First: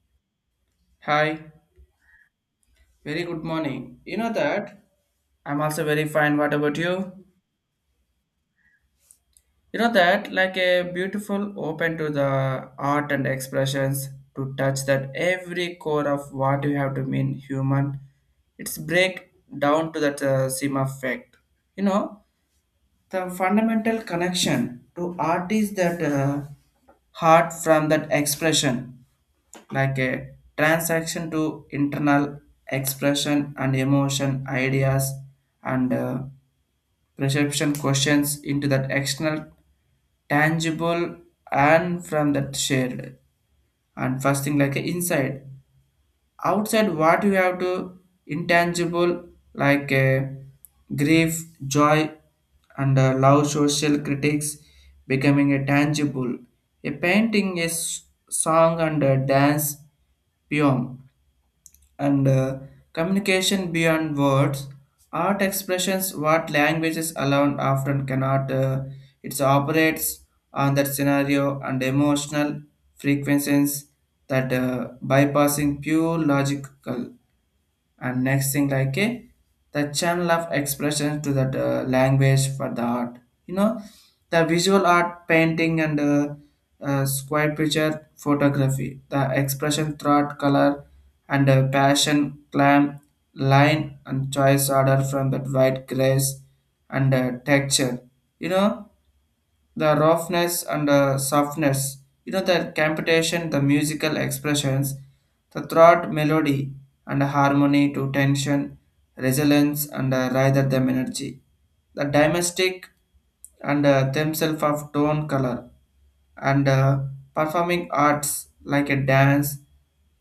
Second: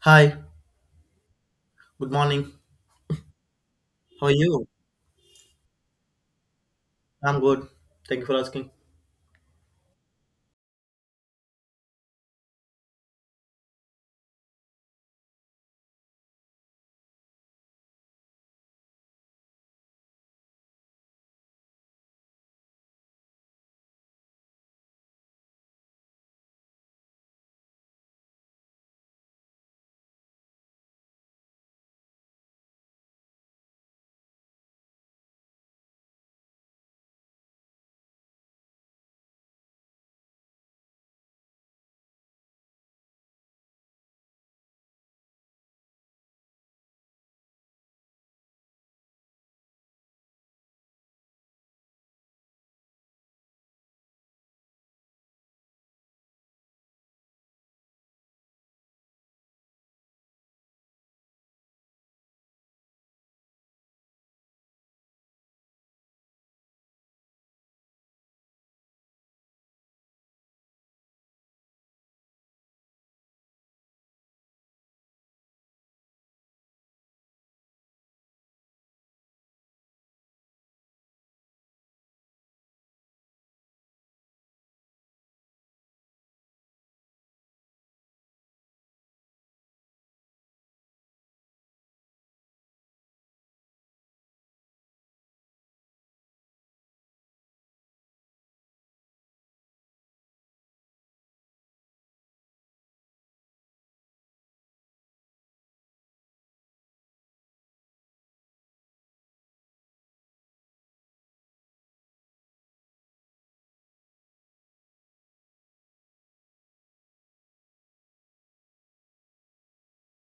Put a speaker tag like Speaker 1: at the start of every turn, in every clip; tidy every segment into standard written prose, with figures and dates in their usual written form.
Speaker 1: Hi,
Speaker 2: Hi,
Speaker 1: good morning.
Speaker 2: very good morning. You
Speaker 1: How are
Speaker 2: know
Speaker 1: you?
Speaker 2: that I'm also very fine. What about you?
Speaker 1: I'm good. Thank you for asking.
Speaker 2: You know that like a beautiful open to the art and expressions to touch that every core of what you have to mean human. It's break down to that seam effect. You know the fundamental connection to art is that heart from that expression. Like a transaction to internal expression and emotion ideas and perception questions into that external tangible and from that shared and first thing like a inside outside what you have to intangible like a grief joy and love social critics becoming a tangible a painting is song and a dance poem and communication beyond words. Art expressions what languages alone often cannot it operates on that scenario and emotional frequencies that bypassing pure logical and next thing like a the channel of expression to that language for the art. You know the visual art painting and square picture photography the expression throughout color and passion climb line and choice order from that white grace and texture. You know the roughness and the softness, you know, the computation, the musical expressions, the throat melody and the harmony to tension, resilience and rather than energy. The domestic and themselves of tone color and performing arts like a dance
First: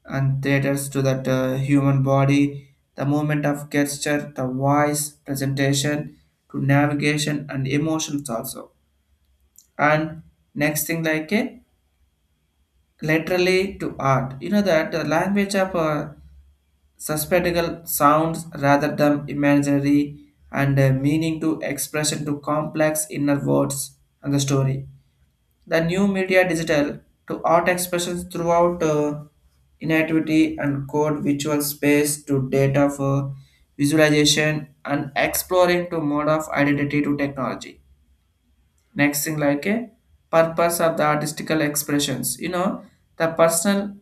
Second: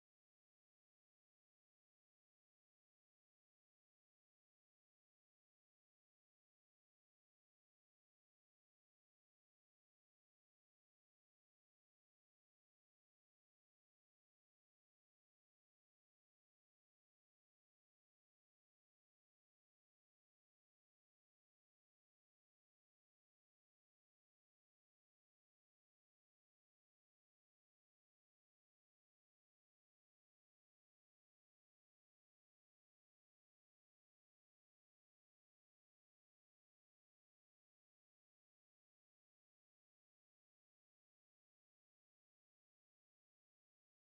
Speaker 2: and theaters to that human body, the movement of gesture, the voice, presentation to navigation and emotions also. And next thing like a literally to art you know that the language of suspectical sounds rather than imaginary and meaning to expression to complex inner words and the story the new media digital to art expressions throughout inactivity and code visual space to data for visualization and exploring to mode of identity to technology. Next thing like a purpose of the artistical expressions you know the personal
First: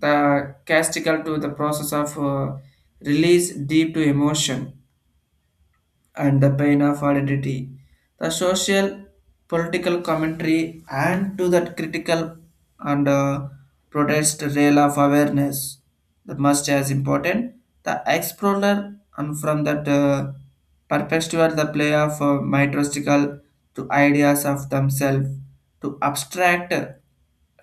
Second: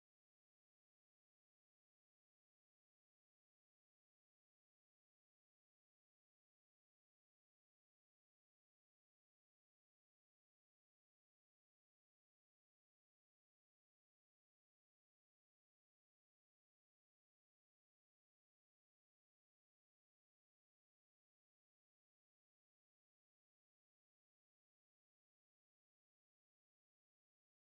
Speaker 2: the castical to the process of release deep to emotion and the pain of identity, the social, political commentary, and to that critical and protest rail of awareness. That must as important. The explorer and from that perpetuate the play of mythological to ideas of themselves to abstract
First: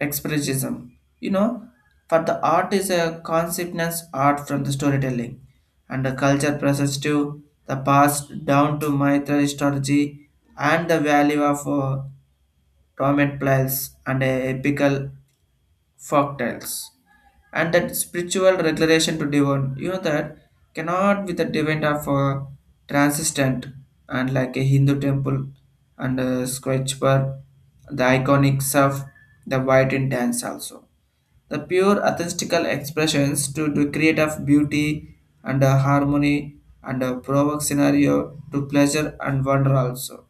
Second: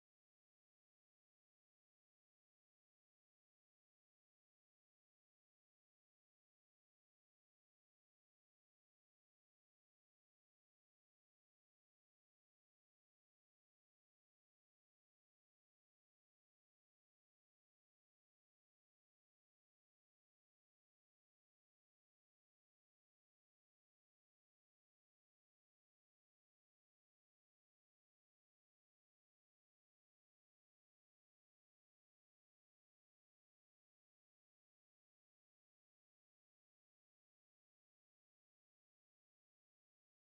Speaker 2: expressionism. You know, for the art is a conceptness art from the storytelling and the culture process to the past down to Maitreya strategy and the value of Tomet Pliles and a epical folktales and that spiritual regulation to divine you know that cannot be the divine of a transistent and like a hindu temple and a scratch bar the iconics of the white in dance also the pure authentical expressions to create of beauty and harmony and a provoke scenario to pleasure and wonder also.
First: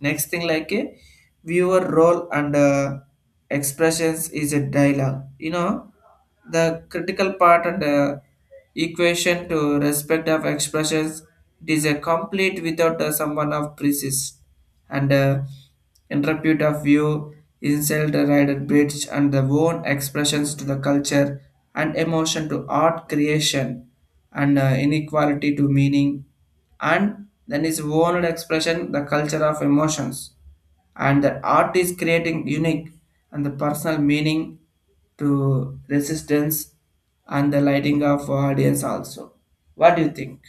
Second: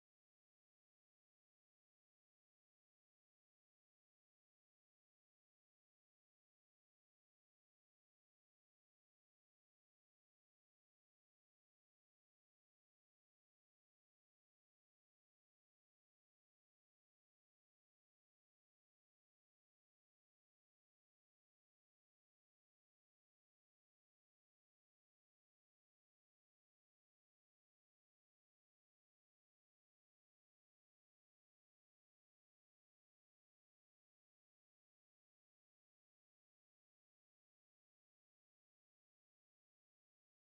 Speaker 2: Next thing like a viewer role and expressions is a dialogue. You know the critical part and equation to respect of expressions it is a complete without someone of precise and interpret of view insult the rider bridge and the own expressions to the culture and emotion to art creation and inequality to meaning and then is own expression the culture of emotions and the art is creating unique and the personal meaning to resistance and the lighting of audience also. What do you think?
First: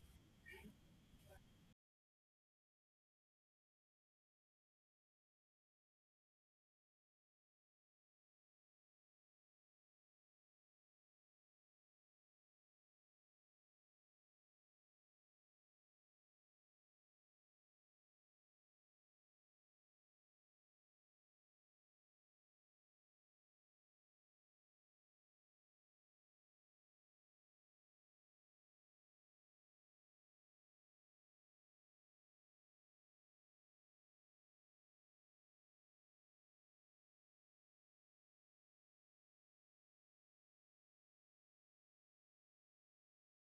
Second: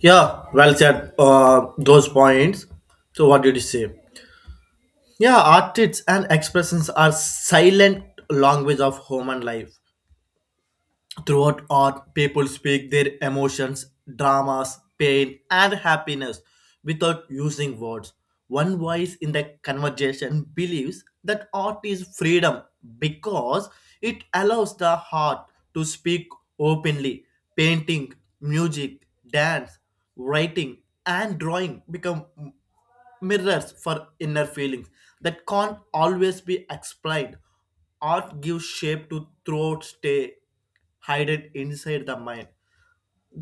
Speaker 1: Yeah, well said. Those points. So, what did you say? Yeah, artists and expressions are silent language of human life. Throughout art, people speak their emotions, dramas, pain, and happiness without using words. One voice in the conversation believes that art is freedom because it allows the heart to speak openly. Painting, music, dance, writing, and drawing become mirrors for inner feelings that can't always be explained. Art gives shape to throats stay hidden inside the mind.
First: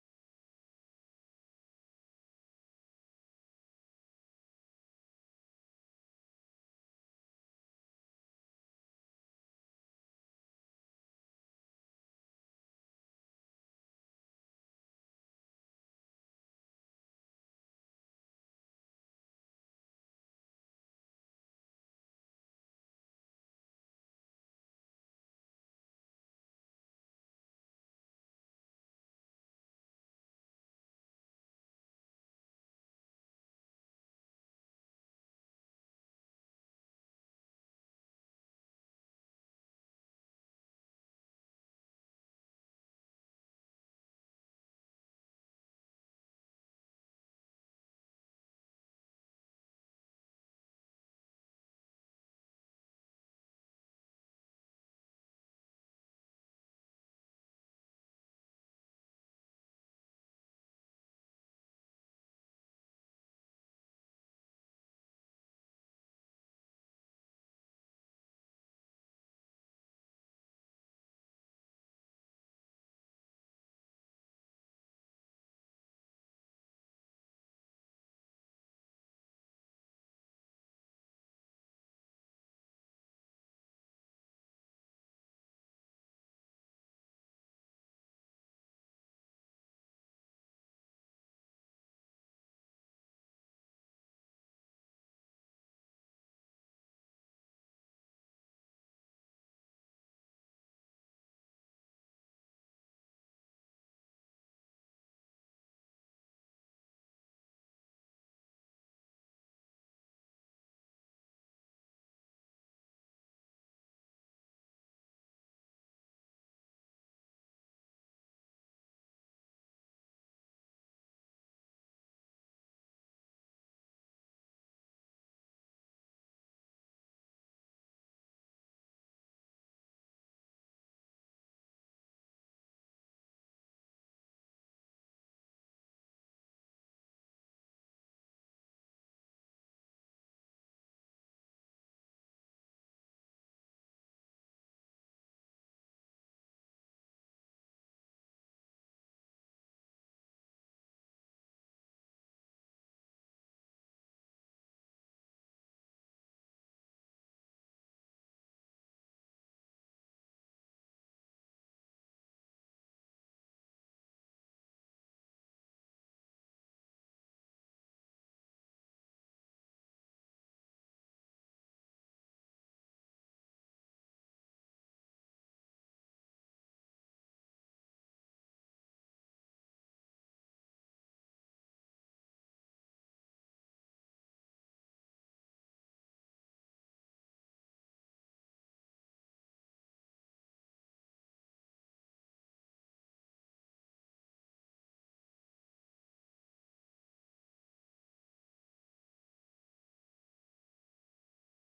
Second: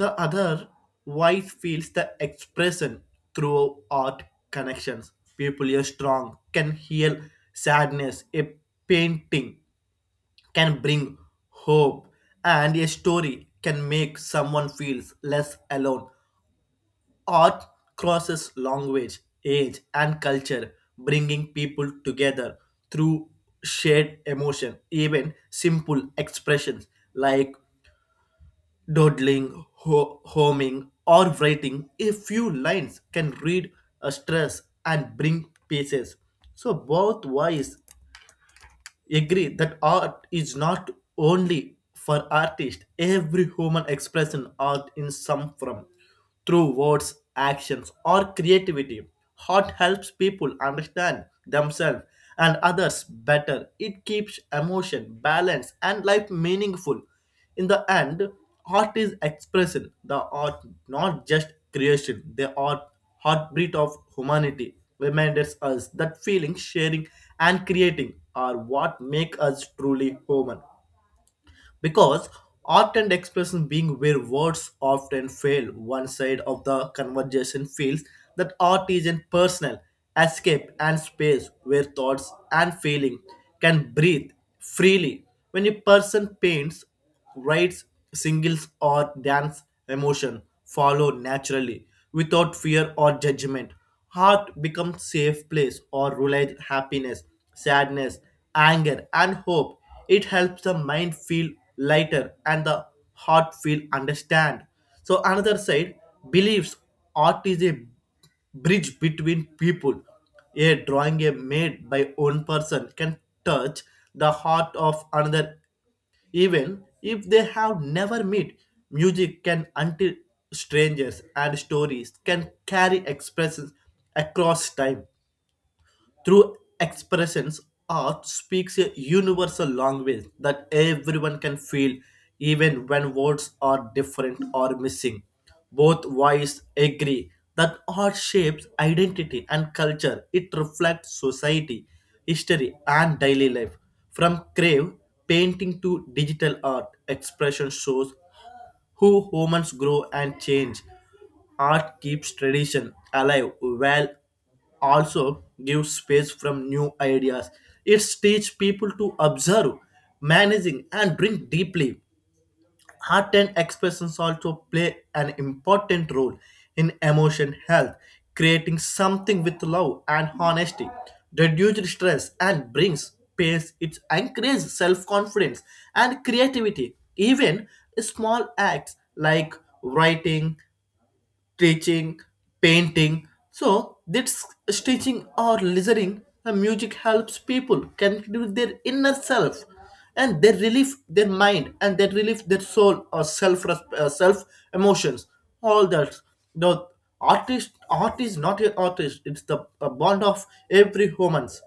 Speaker 1: The other voice feels the expression through art connections. People are strong, can heal sadness. A painting can bring hope, and a story can make someone feels less alone. Art crosses language, age, and culture, bringing people together through shared emotion. Even simple expressions like dawdling, homing, or writing a few lines can read a stress and bring pieces. So both voice agree that art is not only for artists. Every human expression art in some form, through words, actions, or creativity. Art helps people understand themselves and others better. It keeps emotion, balance, and life meaningful. In the end, art is expression, the art, not just creation, the art, heartbeat of humanity, reminds us that feeling, sharing, and creating are what make us truly human, because art and expression being where words often fail. One side of the conversation feels that art is a personal escape, and space where thoughts and feeling can breathe freely. When a person paints, rites, singles, or dance, emotion follow naturally without fear or judgment. Heart becomes safe place or relies happiness, sadness, anger, and hope. It helps the mind feel lighter and the heart feel understand. So another side, beliefs. Art is a bridge between people. A drawing a made by one person can touch the heart of another, even if they have never met. Music can until strangers, and stories can carry expressions across time. Through expressions, art speaks a universal language that everyone can feel, even when words are different or missing. Both voices agree that art shapes identity and culture. It reflects society, history, and daily life. From crave painting to digital art, expression shows who humans grow and change. Art keeps tradition alive while also gives space from new ideas. It teaches people to observe, managing, and drink deeply. Art and expressions also play an important role in emotion health, creating something with love and honesty, reduces stress and brings peace. It encourages self-confidence and creativity. Even small acts like writing, stitching, painting. So this stitching or listening, the music helps people connect with their inner self, and they relieve their mind, and they relieve their soul or self, self emotions. All that. The artist art is not an artist. It's the a bond of every humans,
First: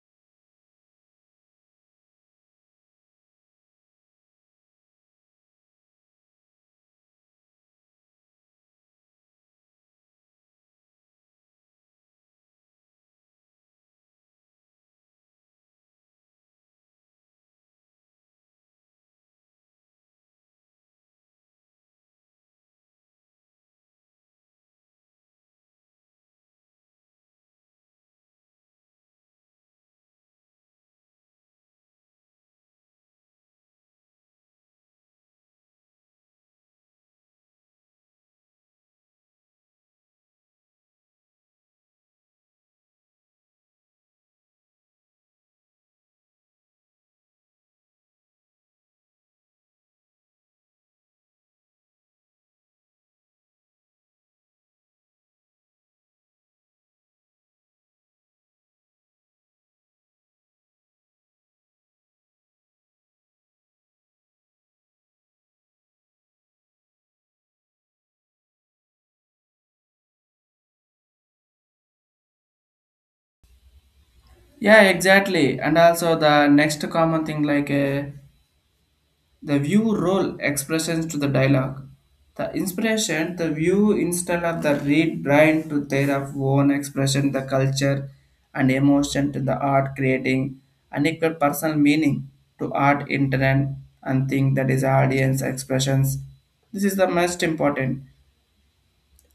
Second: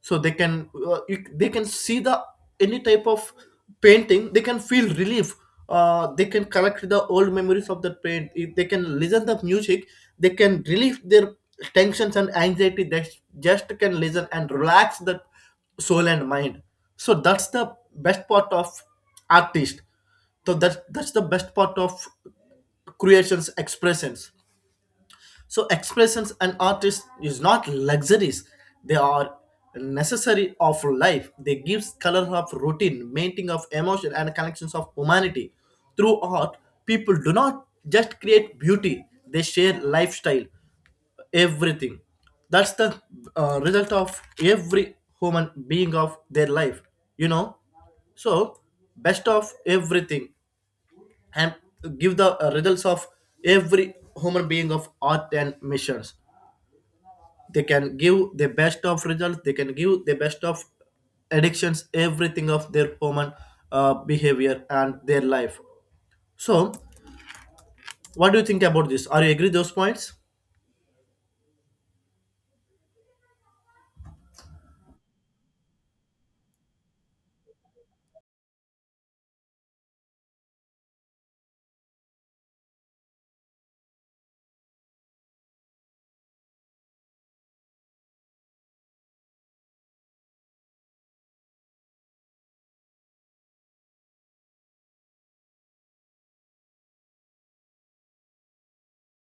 Speaker 1: so they can they can see the any type of painting, they can feel relief, they can collect the old memories of that paint if they can listen the music, they can relieve their tensions and anxiety, they just can listen and relax the soul and mind. So that's the best part of artist. So that's the best part of creations expressions. So expressions and artists is not luxuries; they are necessary of life. They gives color of routine, mating of emotion, and connections of humanity. Through art, people do not just create beauty; they share lifestyle, everything. That's the result of every human being of their life. You know, so best of everything, and give the results of every human being of art and missions, they can give the best of results, they can give the best of addictions, everything of their human behavior and their life. So what do you think about this? Are you agree those points?
Speaker 2: Yeah, exactly. And also the next common thing like a the view role expressions to the dialogue. The inspiration, the view instead of the read brain to their of own expression, the culture and emotion to the art creating unequal personal meaning to art intent and think that is audience expressions. This is the most important.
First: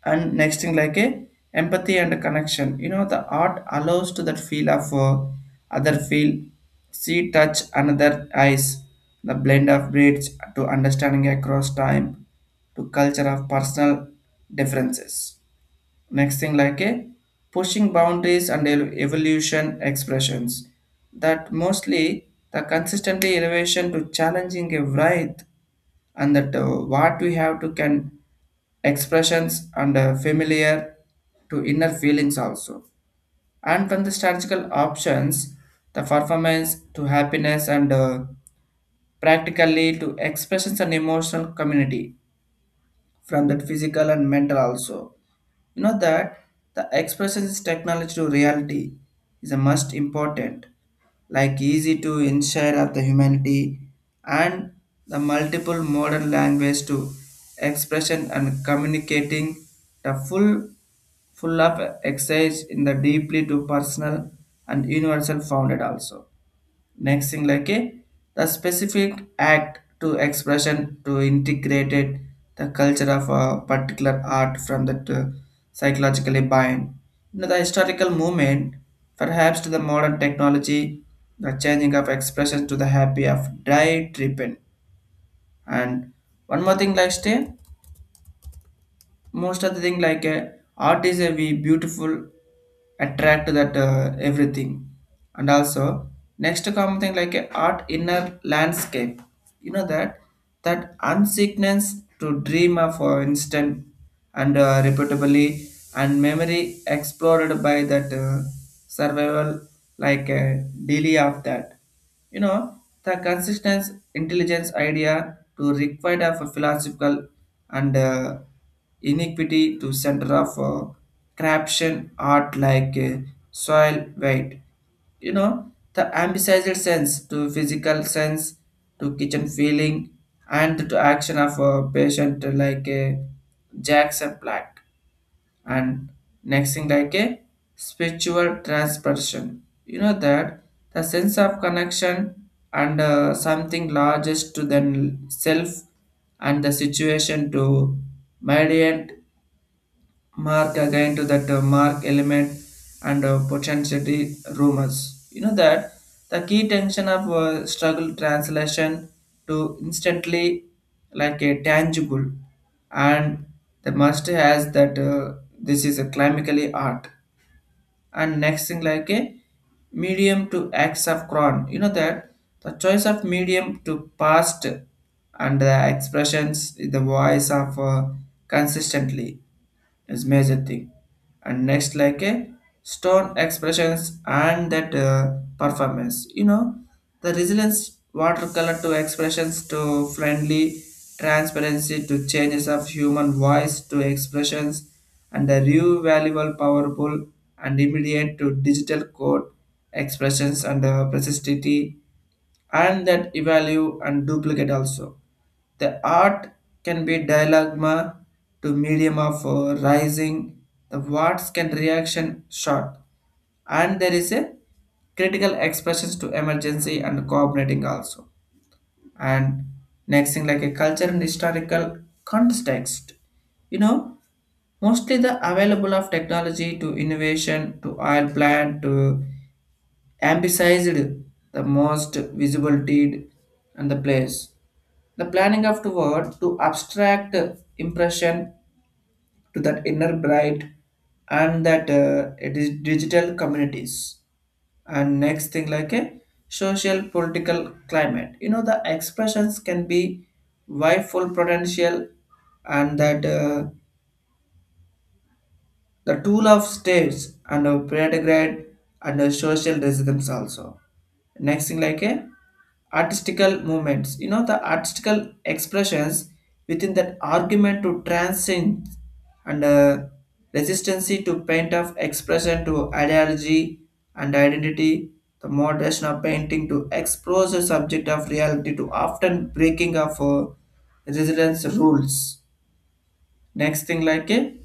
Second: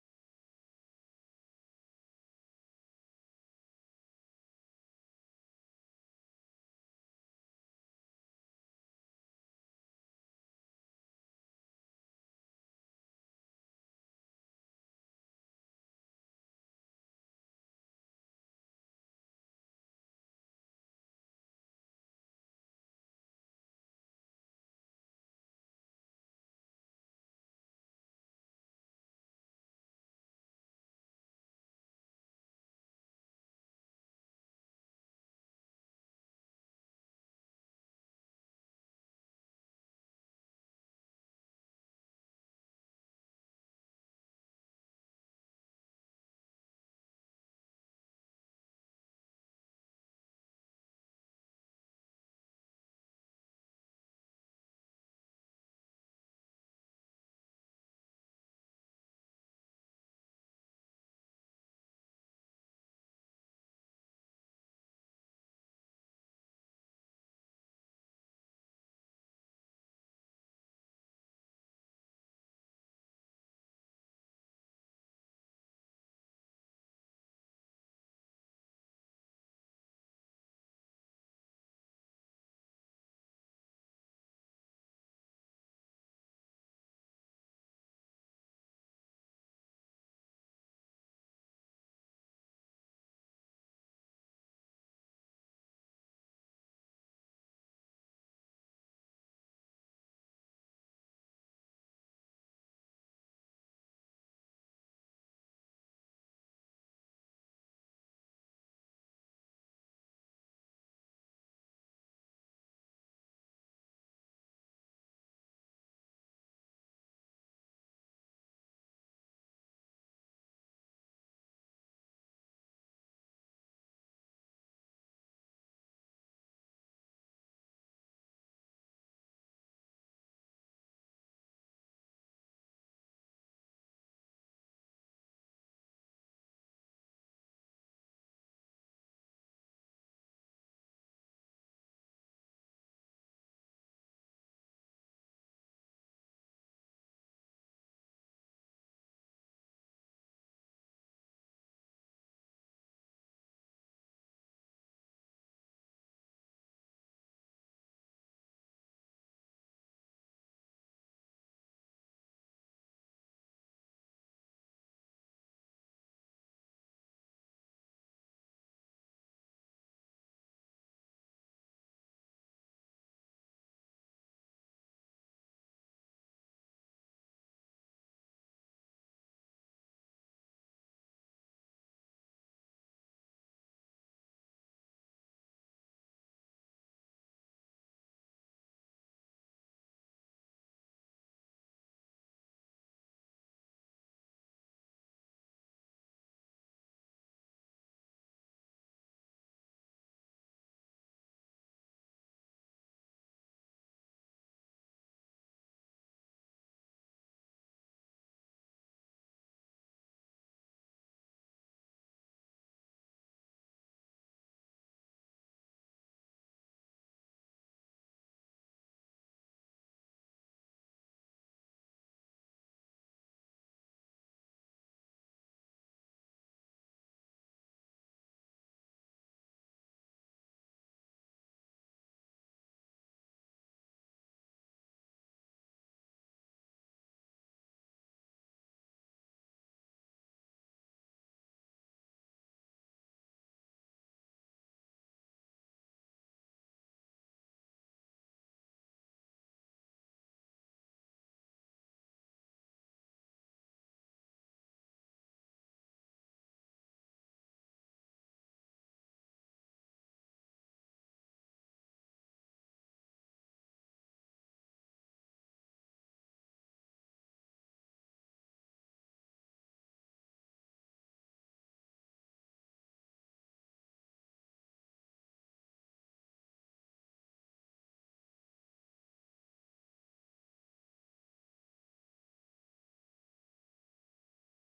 Speaker 2: And next thing like a empathy and connection you know the art allows to that feel of other feel see touch another eyes the blend of breeds to understanding across time to culture of personal differences. Next thing like a pushing boundaries and evolution expressions that mostly the consistently elevation to challenging a variety and that what we have to can expressions and familiar to inner feelings also. And from the strategical options the performance to happiness and practically to expressions and emotional community from that physical and mental also. You know that the expressions technology to reality is a must important, like easy to ensure of the humanity and the multiple modern language to expression and communicating the full of exercise in the deeply to personal and universal founded also. Next thing like a the specific act to expression to integrated the culture of a particular art from that psychologically bind. You know, the historical movement, perhaps to the modern technology, the changing of expression to the happy of dry treatment. And one more thing like stay most of the thing like art is a we beautiful attract to that everything. And also next common thing like art inner landscape you know that unsickness to dream of instant and repeatably and memory explored by that survival like daily of that. You know, the consistent intelligence idea to required of a philosophical and iniquity to center of corruption art like soil weight. You know, the ambitious sense to physical sense to kitchen feeling and to action of a patient like Jackson Black. And next thing like a spiritual transperson you know that the sense of connection and something largest to the self and the situation to mediate mark again to that mark element and potentiality rumors. You know that the key tension of struggle translation to instantly like a tangible and the master has that this is a clinically art. And next thing like a medium to acts of cron you know that the choice of medium to past and the expressions the voice of consistently is major thing. And next like a stone expressions and that performance you know the resilience watercolor to expressions to friendly transparency to changes of human voice to expressions and the new valuable powerful and immediate to digital code expressions and persistity and that evalue and duplicate also. The art can be dialogma to medium of rising, the words can reaction short, and there is a critical expressions to emergency and coordinating also. And next thing like a culture and historical context. You know, mostly the available of technology to innovation to oil plant to emphasized the most visible deed and the place. The planning of the word to abstract impression to that inner bright and that it is digital communities. And next thing like a social political climate. You know the expressions can be wifeful potential and that the tool of states and of pedagogy and of social resistance also. Next thing like a artistical movements. You know the artistical expressions within that argument to transcend and resistancy to paint of expression to ideology and identity. The moderation of painting to expose the subject of reality to often breaking of resilience rules. Next thing like a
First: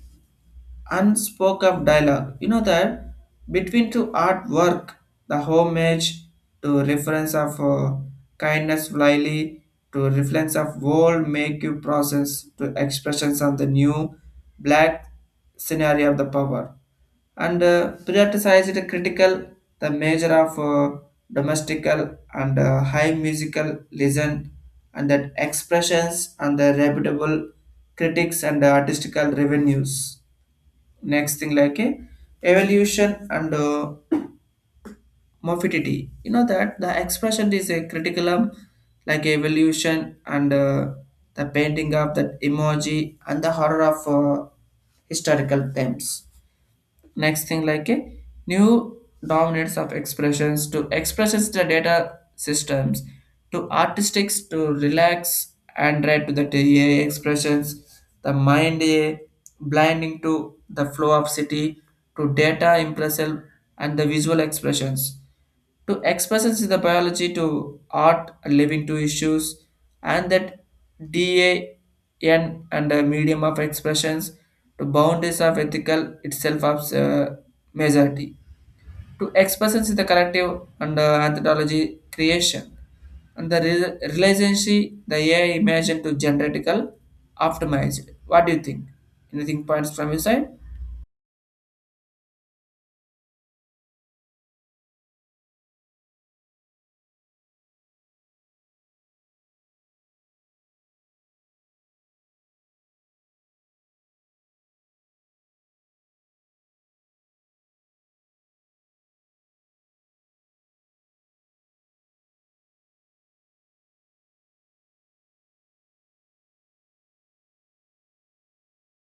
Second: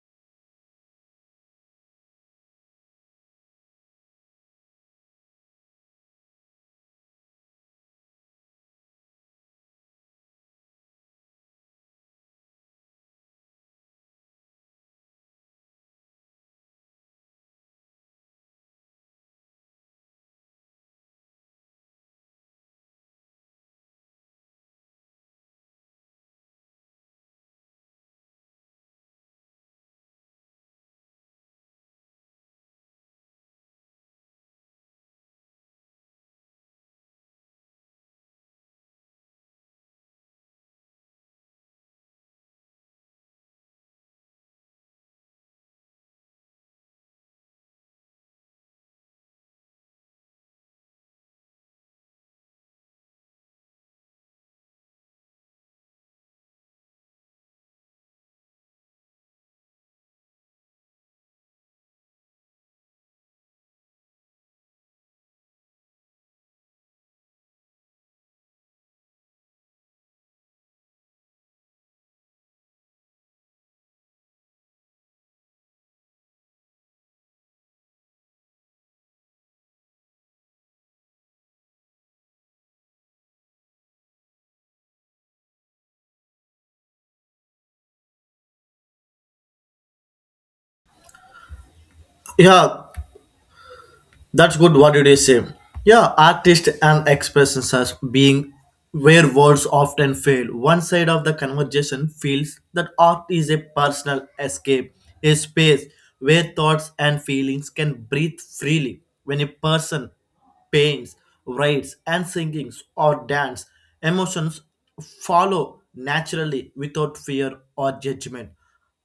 Speaker 2: unspoken dialogue. You know that between two artwork, the homage to reference of kindness flyly to reference of world make you process to expressions of the new black scenario of the power and prioritize it critical the measure of domestical and high musical listen and that expressions and the reputable critics and artistical revenues. Next thing like a evolution and morphidity you know that the expression is a critical like evolution and the painting of that emoji and the horror of historical themes. Next thing like a new dominance of expressions to expressions to the data systems to artistics to relax and read to the AI expressions the mind a blinding to the flow of city to data impressive and the visual expressions to expressions in the biology to art living to issues and that dan and a medium of expressions to boundaries of ethical itself of majority to expressions in the collective and anthropology creation and the relationship the AI imagine to genetical optimized. What do you think? Anything points from your side?
Speaker 1: Yeah, that's good. What did you say? Yeah, artist and expressions as being where words often fail. One side of the conversation feels that art is a personal escape, a space where thoughts and feelings can breathe freely. When a person paints, writes, and singings or dance, emotions follow naturally without fear or judgment.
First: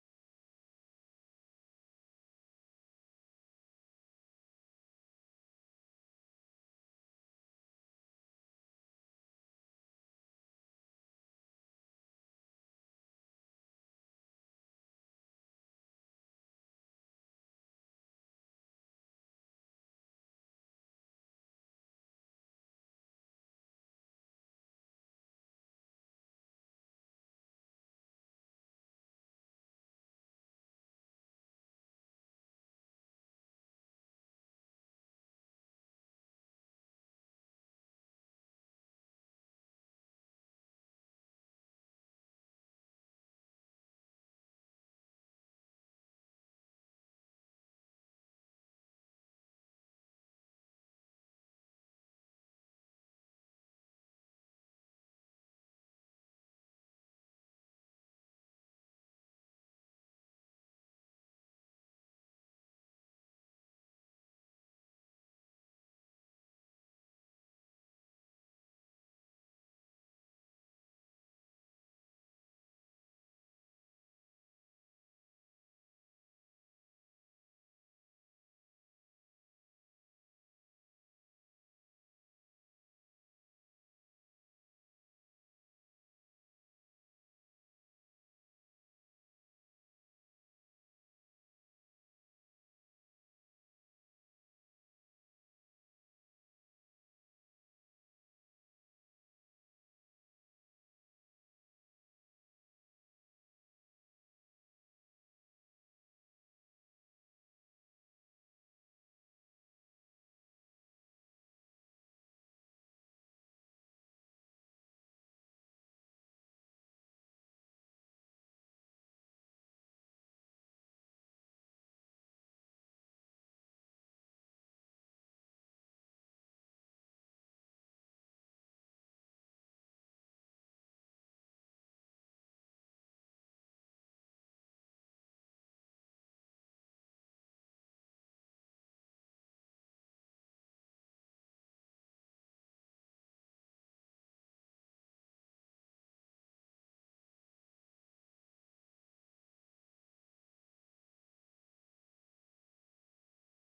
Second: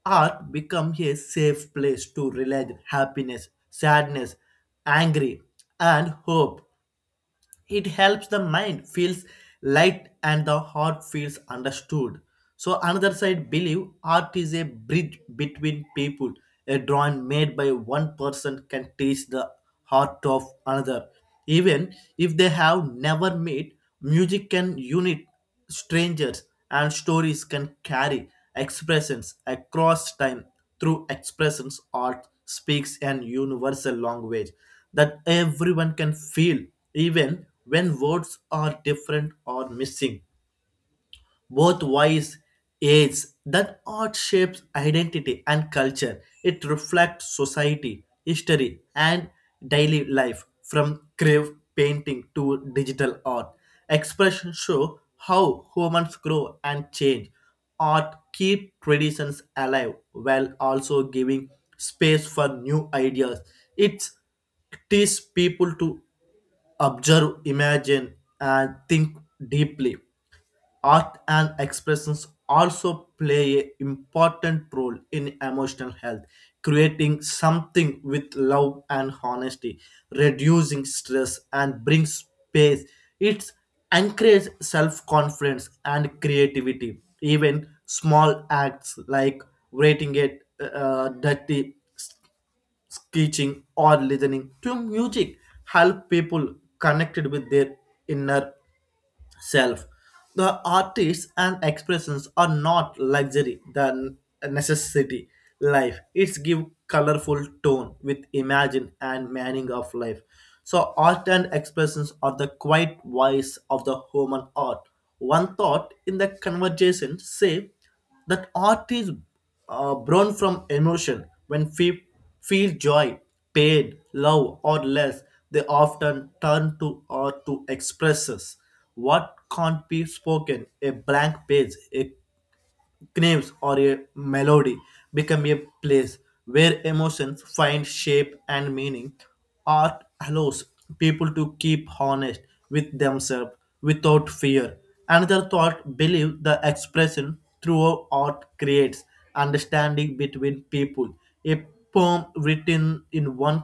Speaker 1: Art becomes a safe place to relieve happiness, sadness, angry, and hope. It helps the mind feels light and the heart feels understood. So another side believe art is a bridge between people. A drawing made by one person can teach the heart of another. Even if they have never met, music can unite strangers, and stories can carry expressions across time. Through expressions, art speaks an universal language that everyone can feel, even when words are different or missing. Both wise age that art shapes identity and culture. It reflects society, history, and daily life. From grave painting to digital art, expressions show how humans grow and change. Art keep traditions alive while also giving space for new ideas. It's teaches people to observe, imagine, and think deeply. Art and expressions also play an important role in emotional health, creating something with love and honesty, reducing stress and brings space. It encourage self-confidence and creativity. Even small acts like rating it, dirty sketching, or listening to music help people connected with their inner self. The artists and expressions are not luxury, the necessity. Life it's give colorful tone with imagine and meaning of life. So art and expressions are the quiet voice of the human art. One thought in the conversation say that art is born from emotion. When we feel joy, pain, love, or less, they often turn to art to express us what can't be spoken. A blank page, a names, or a melody become a place where emotions find shape and meaning. Art allows people to keep honest with themselves without fear. Another thought believe the expression through art creates understanding between people. A poem written in one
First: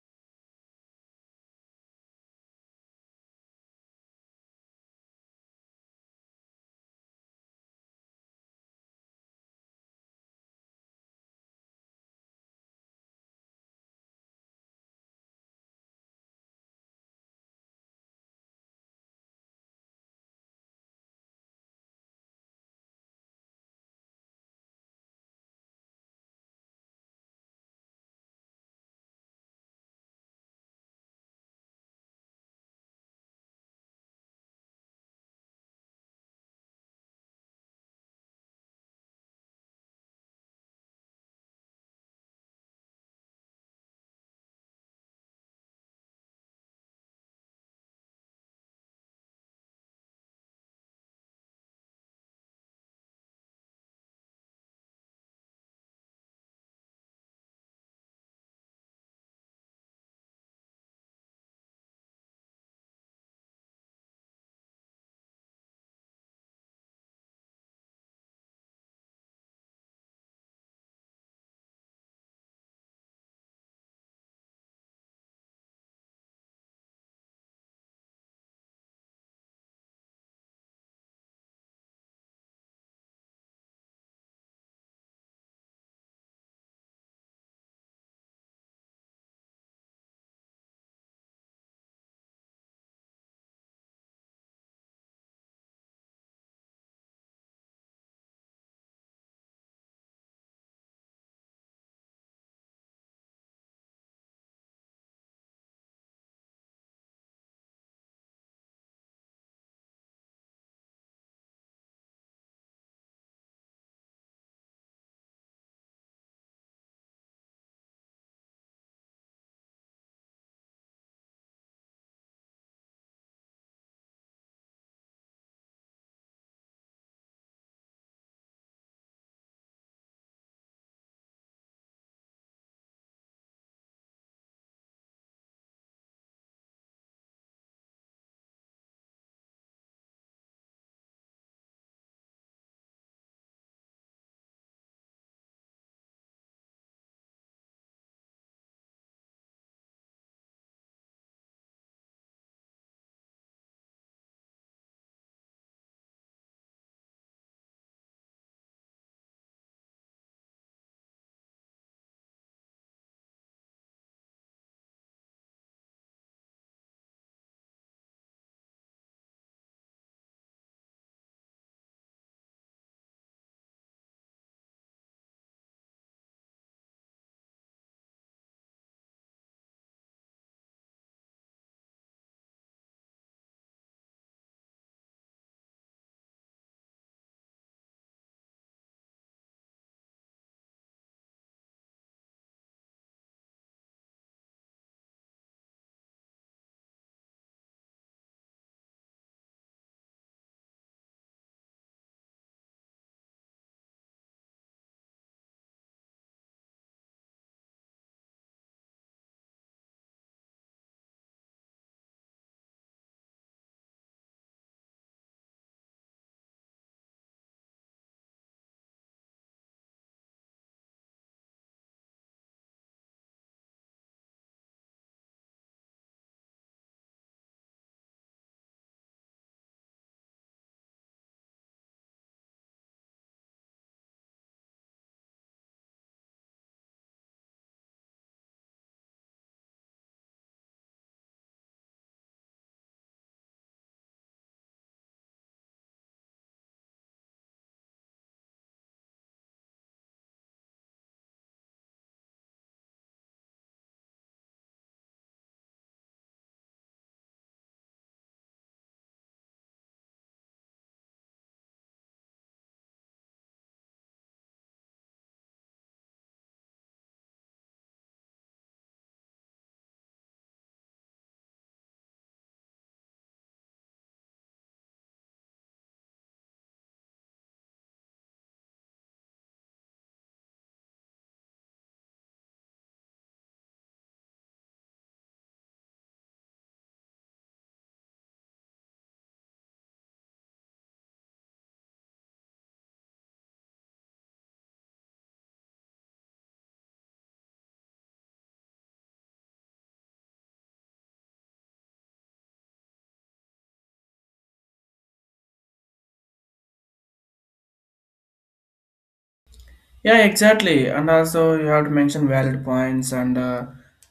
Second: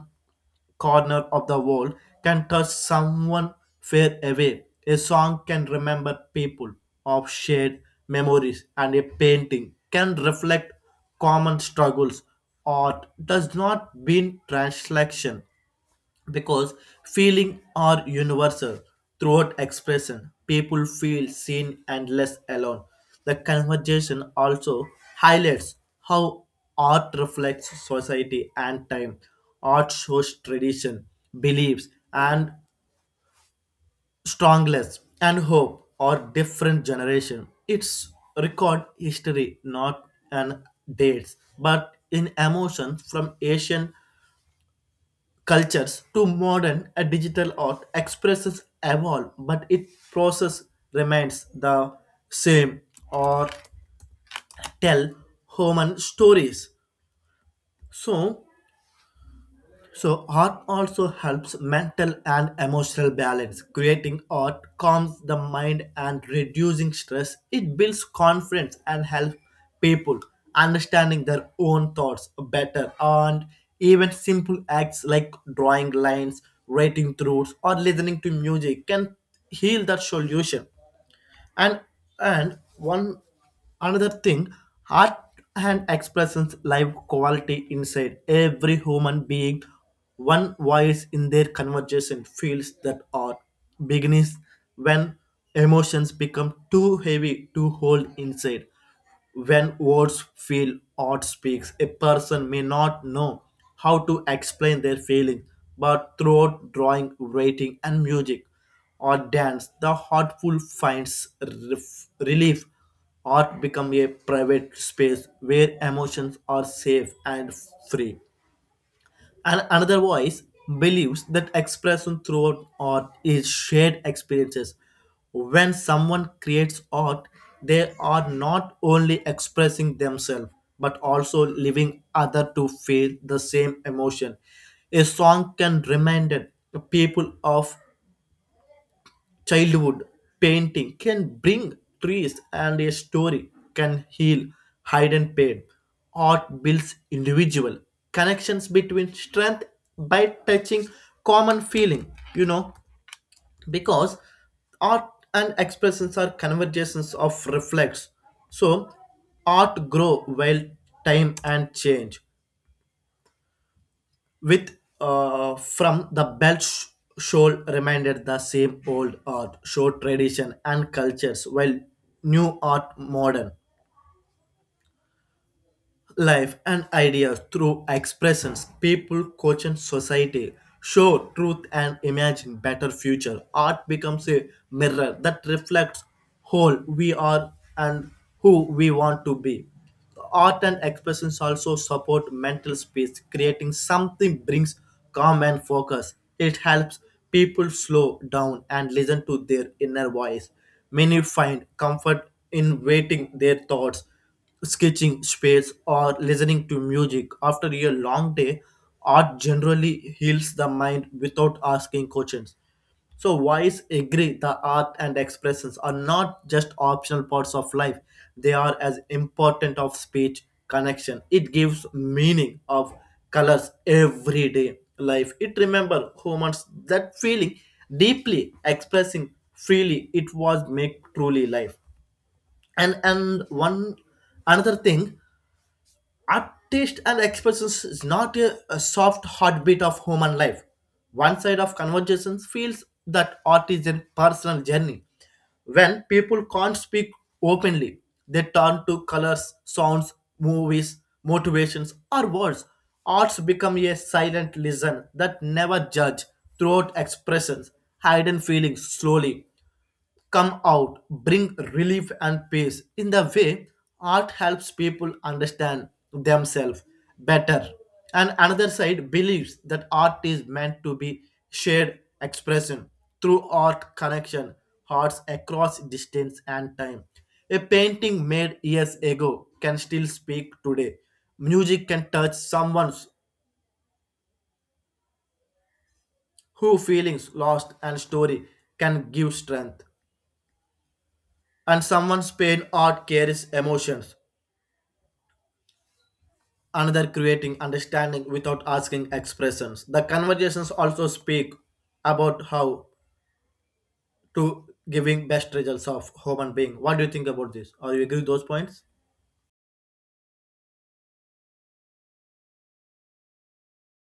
Speaker 1: corner of the world can touch someone far away. A song can remember people of shared memories, and a painting can reflect common struggles. Art does not mean translation, because feeling are universal. Throughout expression, people feel seen and less alone. The conversation also highlights how art reflects society and time. Art shows tradition, beliefs, and strongness and hope or different generation. It's record history, not an dates, but in emotion. From ancient cultures to modern a digital art, expresses evolve, but its process remains the same, or tell human stories. So So, art also helps mental and emotional balance. Creating art calms the mind and reducing stress. It builds confidence and helps people understanding their own thoughts better. And even simple acts like drawing lines, writing throughs, or listening to music can heal that solution. And and one another thing, art and expressions live quality inside every human being. One voice in their conversation feels that art begins when emotions become too heavy to hold inside. When words feel or speaks, a person may not know how to explain their feelings, but throughout drawing, writing, and music or dance, the heartful finds relief. Art become a private space where emotions are safe and free. And another voice believes that expression throughout art is shared experiences. When someone creates art, they are not only expressing themselves but also leaving other to feel the same emotion. A song can remind people of childhood, painting can bring trees, and a story can heal hidden pain. Art builds individual connections between strength by touching common feeling, you know because art and expressions are conversations of reflex. So art grow while time and change, with from the Belt Shoal reminded the same old art, show tradition and cultures, while new art modern life and ideas through expressions people culture, and society show truth and imagine better future. Art becomes a mirror that reflects whole we are and who we want to be. Art and expressions also support mental space. Creating something brings calm and focus. It helps people slow down and listen to their inner voice. Many find comfort in waiting their thoughts, sketching space, or listening to music after a long day. Art generally heals the mind without asking questions. So wise agree the art and expressions are not just optional parts of life. They are as important of speech connection. It gives meaning of colors everyday life. It remember humans that feeling deeply expressing freely. It was make truly life. And one another thing, artist and expressions is not a soft heartbeat of human life. One side of conversations feels that art is a personal journey. When people can't speak openly, they turn to colors, sounds, movies, motivations, or words. Arts become a silent listen that never judge. Throat expressions, hidden feelings slowly come out, bring relief and peace. In the way, art helps people understand themselves better. And another side believes that art is meant to be shared expression through art connection, hearts across distance and time. A painting made years ago can still speak today. Music can touch someone's who feelings lost and story can give strength. And someone's pain art carries emotions, another creating understanding without asking expressions. The conversations also speak about how to giving best results of human being. What do you think about this? Are you agree with those points?
Speaker 2: Yeah, exactly. And also you have to mention valid points and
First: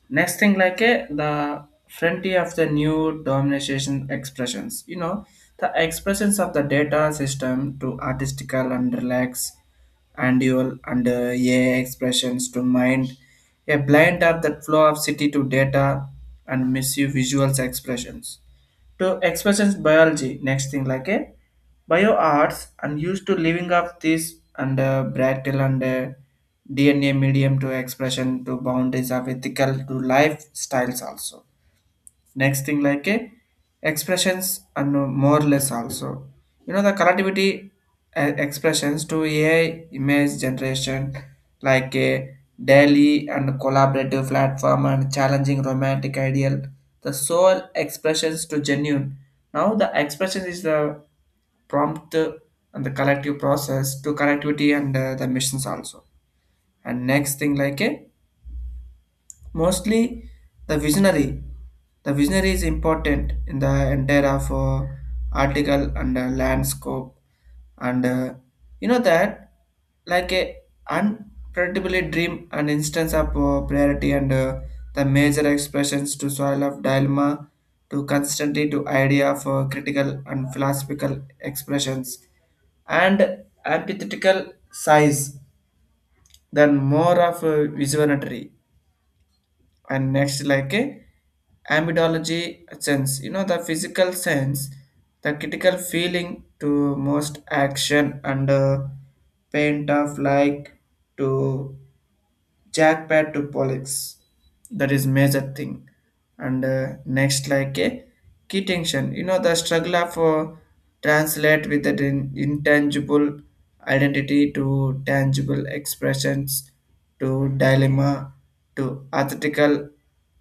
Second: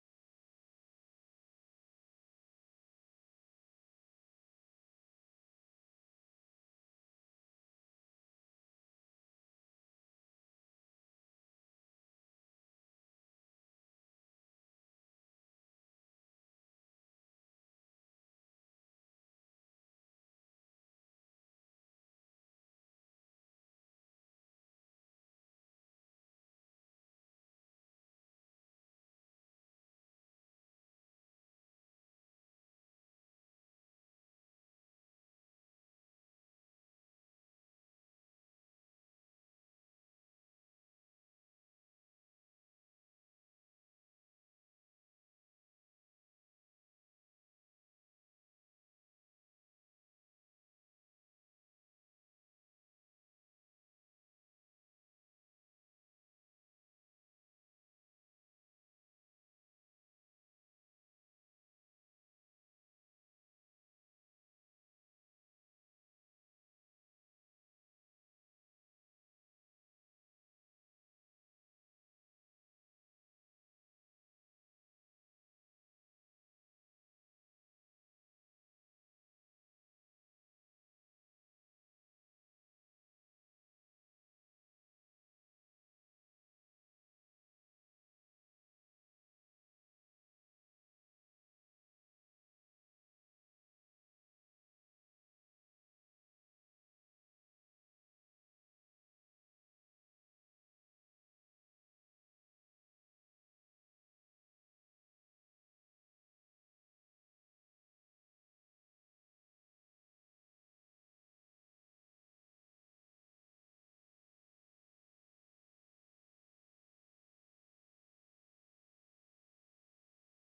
Speaker 2: next thing like the frontier of the new domination expressions. You know, the expressions of the data system to artistical and relax and dual and AI expressions to mind. A blind are that flow of city to data and misuse visuals expressions to expressions biology. Next thing like a bio arts and used to living up this and bractal and DNA medium to expression to boundaries of ethical to lifestyles also. Next thing like a expressions and more or less also you know the creativity expressions to AI image generation like a daily and collaborative platform and challenging romantic ideal the soul expressions to genuine now the expression is the prompt and the collective process to connectivity and the missions also. And next thing like a mostly the visionary the visionary is important in the entire of article and landscape and you know that like a unpredictably dream and instance of priority and the major expressions to soil of dilemma to constantly to idea of critical and philosophical expressions and antithetical size than more of a visionary. And next like a amidology sense you know the physical sense the critical feeling to most action and paint of like to jackpot to politics. That is major thing. And next, like a key tension. You know, the struggle of translate with the intangible identity to tangible expressions to dilemma to artistical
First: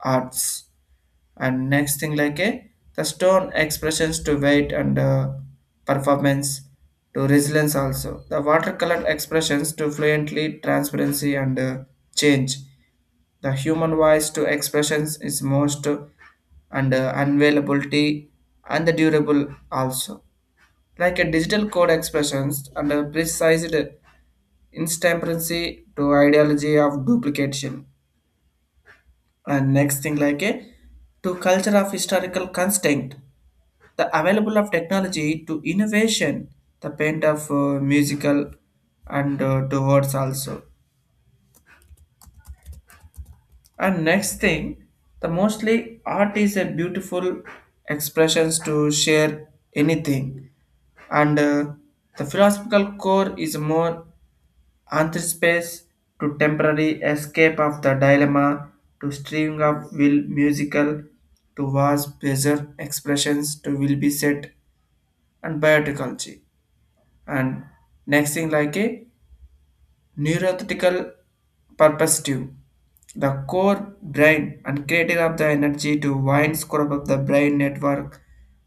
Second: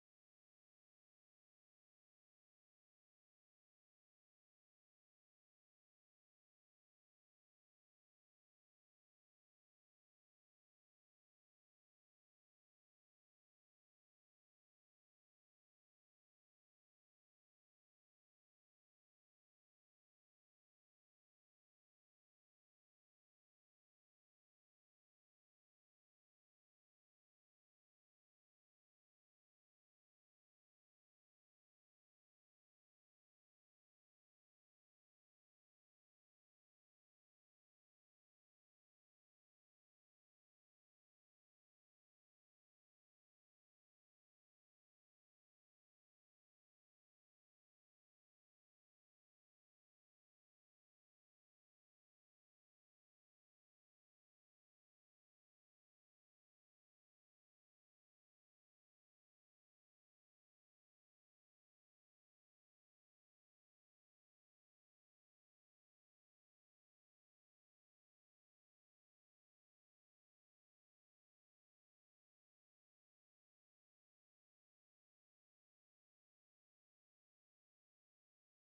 Speaker 2: arts. And next thing like a the stone expressions to weight and performance to resilience also the watercolor expressions to fluently transparency and change the human voice to expressions is most and unavailability and the durable also like a digital code expressions and a precise intemperancy to ideology of duplication. And next thing like a to culture of historical constraint, the available of technology to innovation, the bent of musical and towards also. And next thing, the mostly art is a beautiful expressions to share anything, and the philosophical core is more Anthropspace to temporary escape of the dilemma to streaming of will musical to wasp pleasure expressions to will be set and biotechnology. And next thing like a neurothetical purpose the core brain and creating of the energy to wind score of the brain network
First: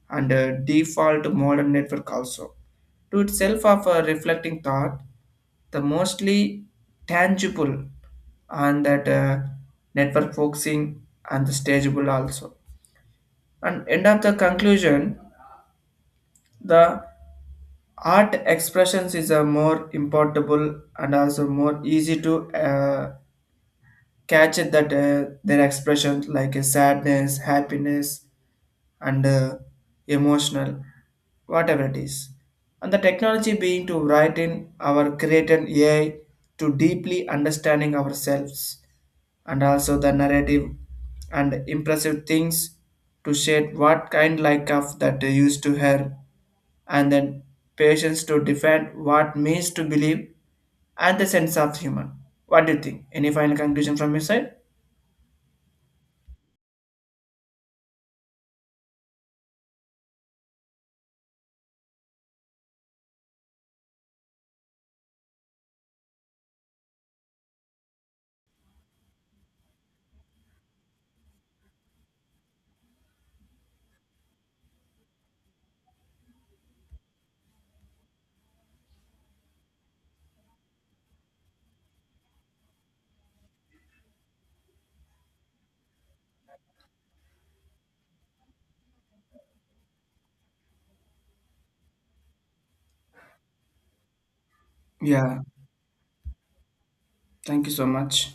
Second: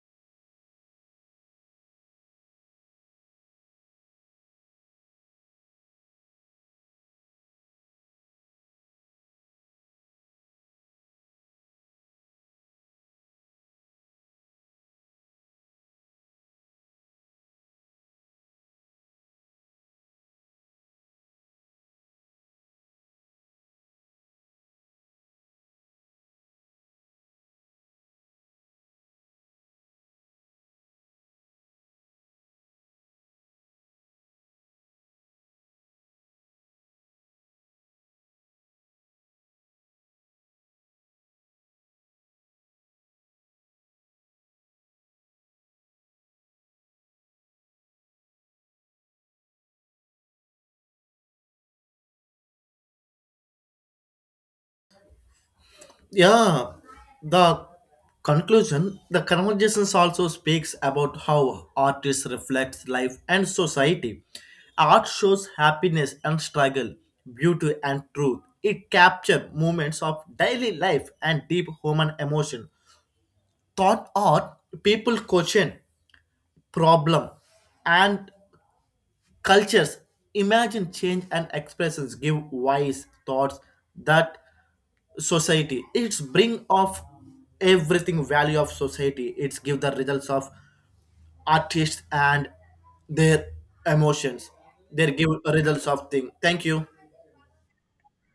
Speaker 2: and default modern network also to itself of a reflecting thought the mostly tangible and that network focusing and the stageable also. And end of the conclusion the art expressions is a more importable and also more easy to catch it that their expressions like a sadness happiness and emotional whatever it is and the technology being to write in our create an AI to deeply understanding ourselves and also the narrative and impressive things to shade what kind like of that they used to her and then patience to defend what means to believe and the sense of humor. What do you think? Any final conclusion from your side?
Speaker 1: Yeah, the conclusion, the conversations also speaks about how artists reflects life and society. Art shows happiness and struggle, beauty and truth. It captures moments of daily life and deep human emotion. Thought art, people question problem and cultures, imagine change, and expressions give wise thoughts that society it's bring of everything value of society it's give the results of artists and their emotions. They give
Speaker 2: Yeah,
Speaker 1: results of thing. Thank you.
Speaker 2: thank you so much.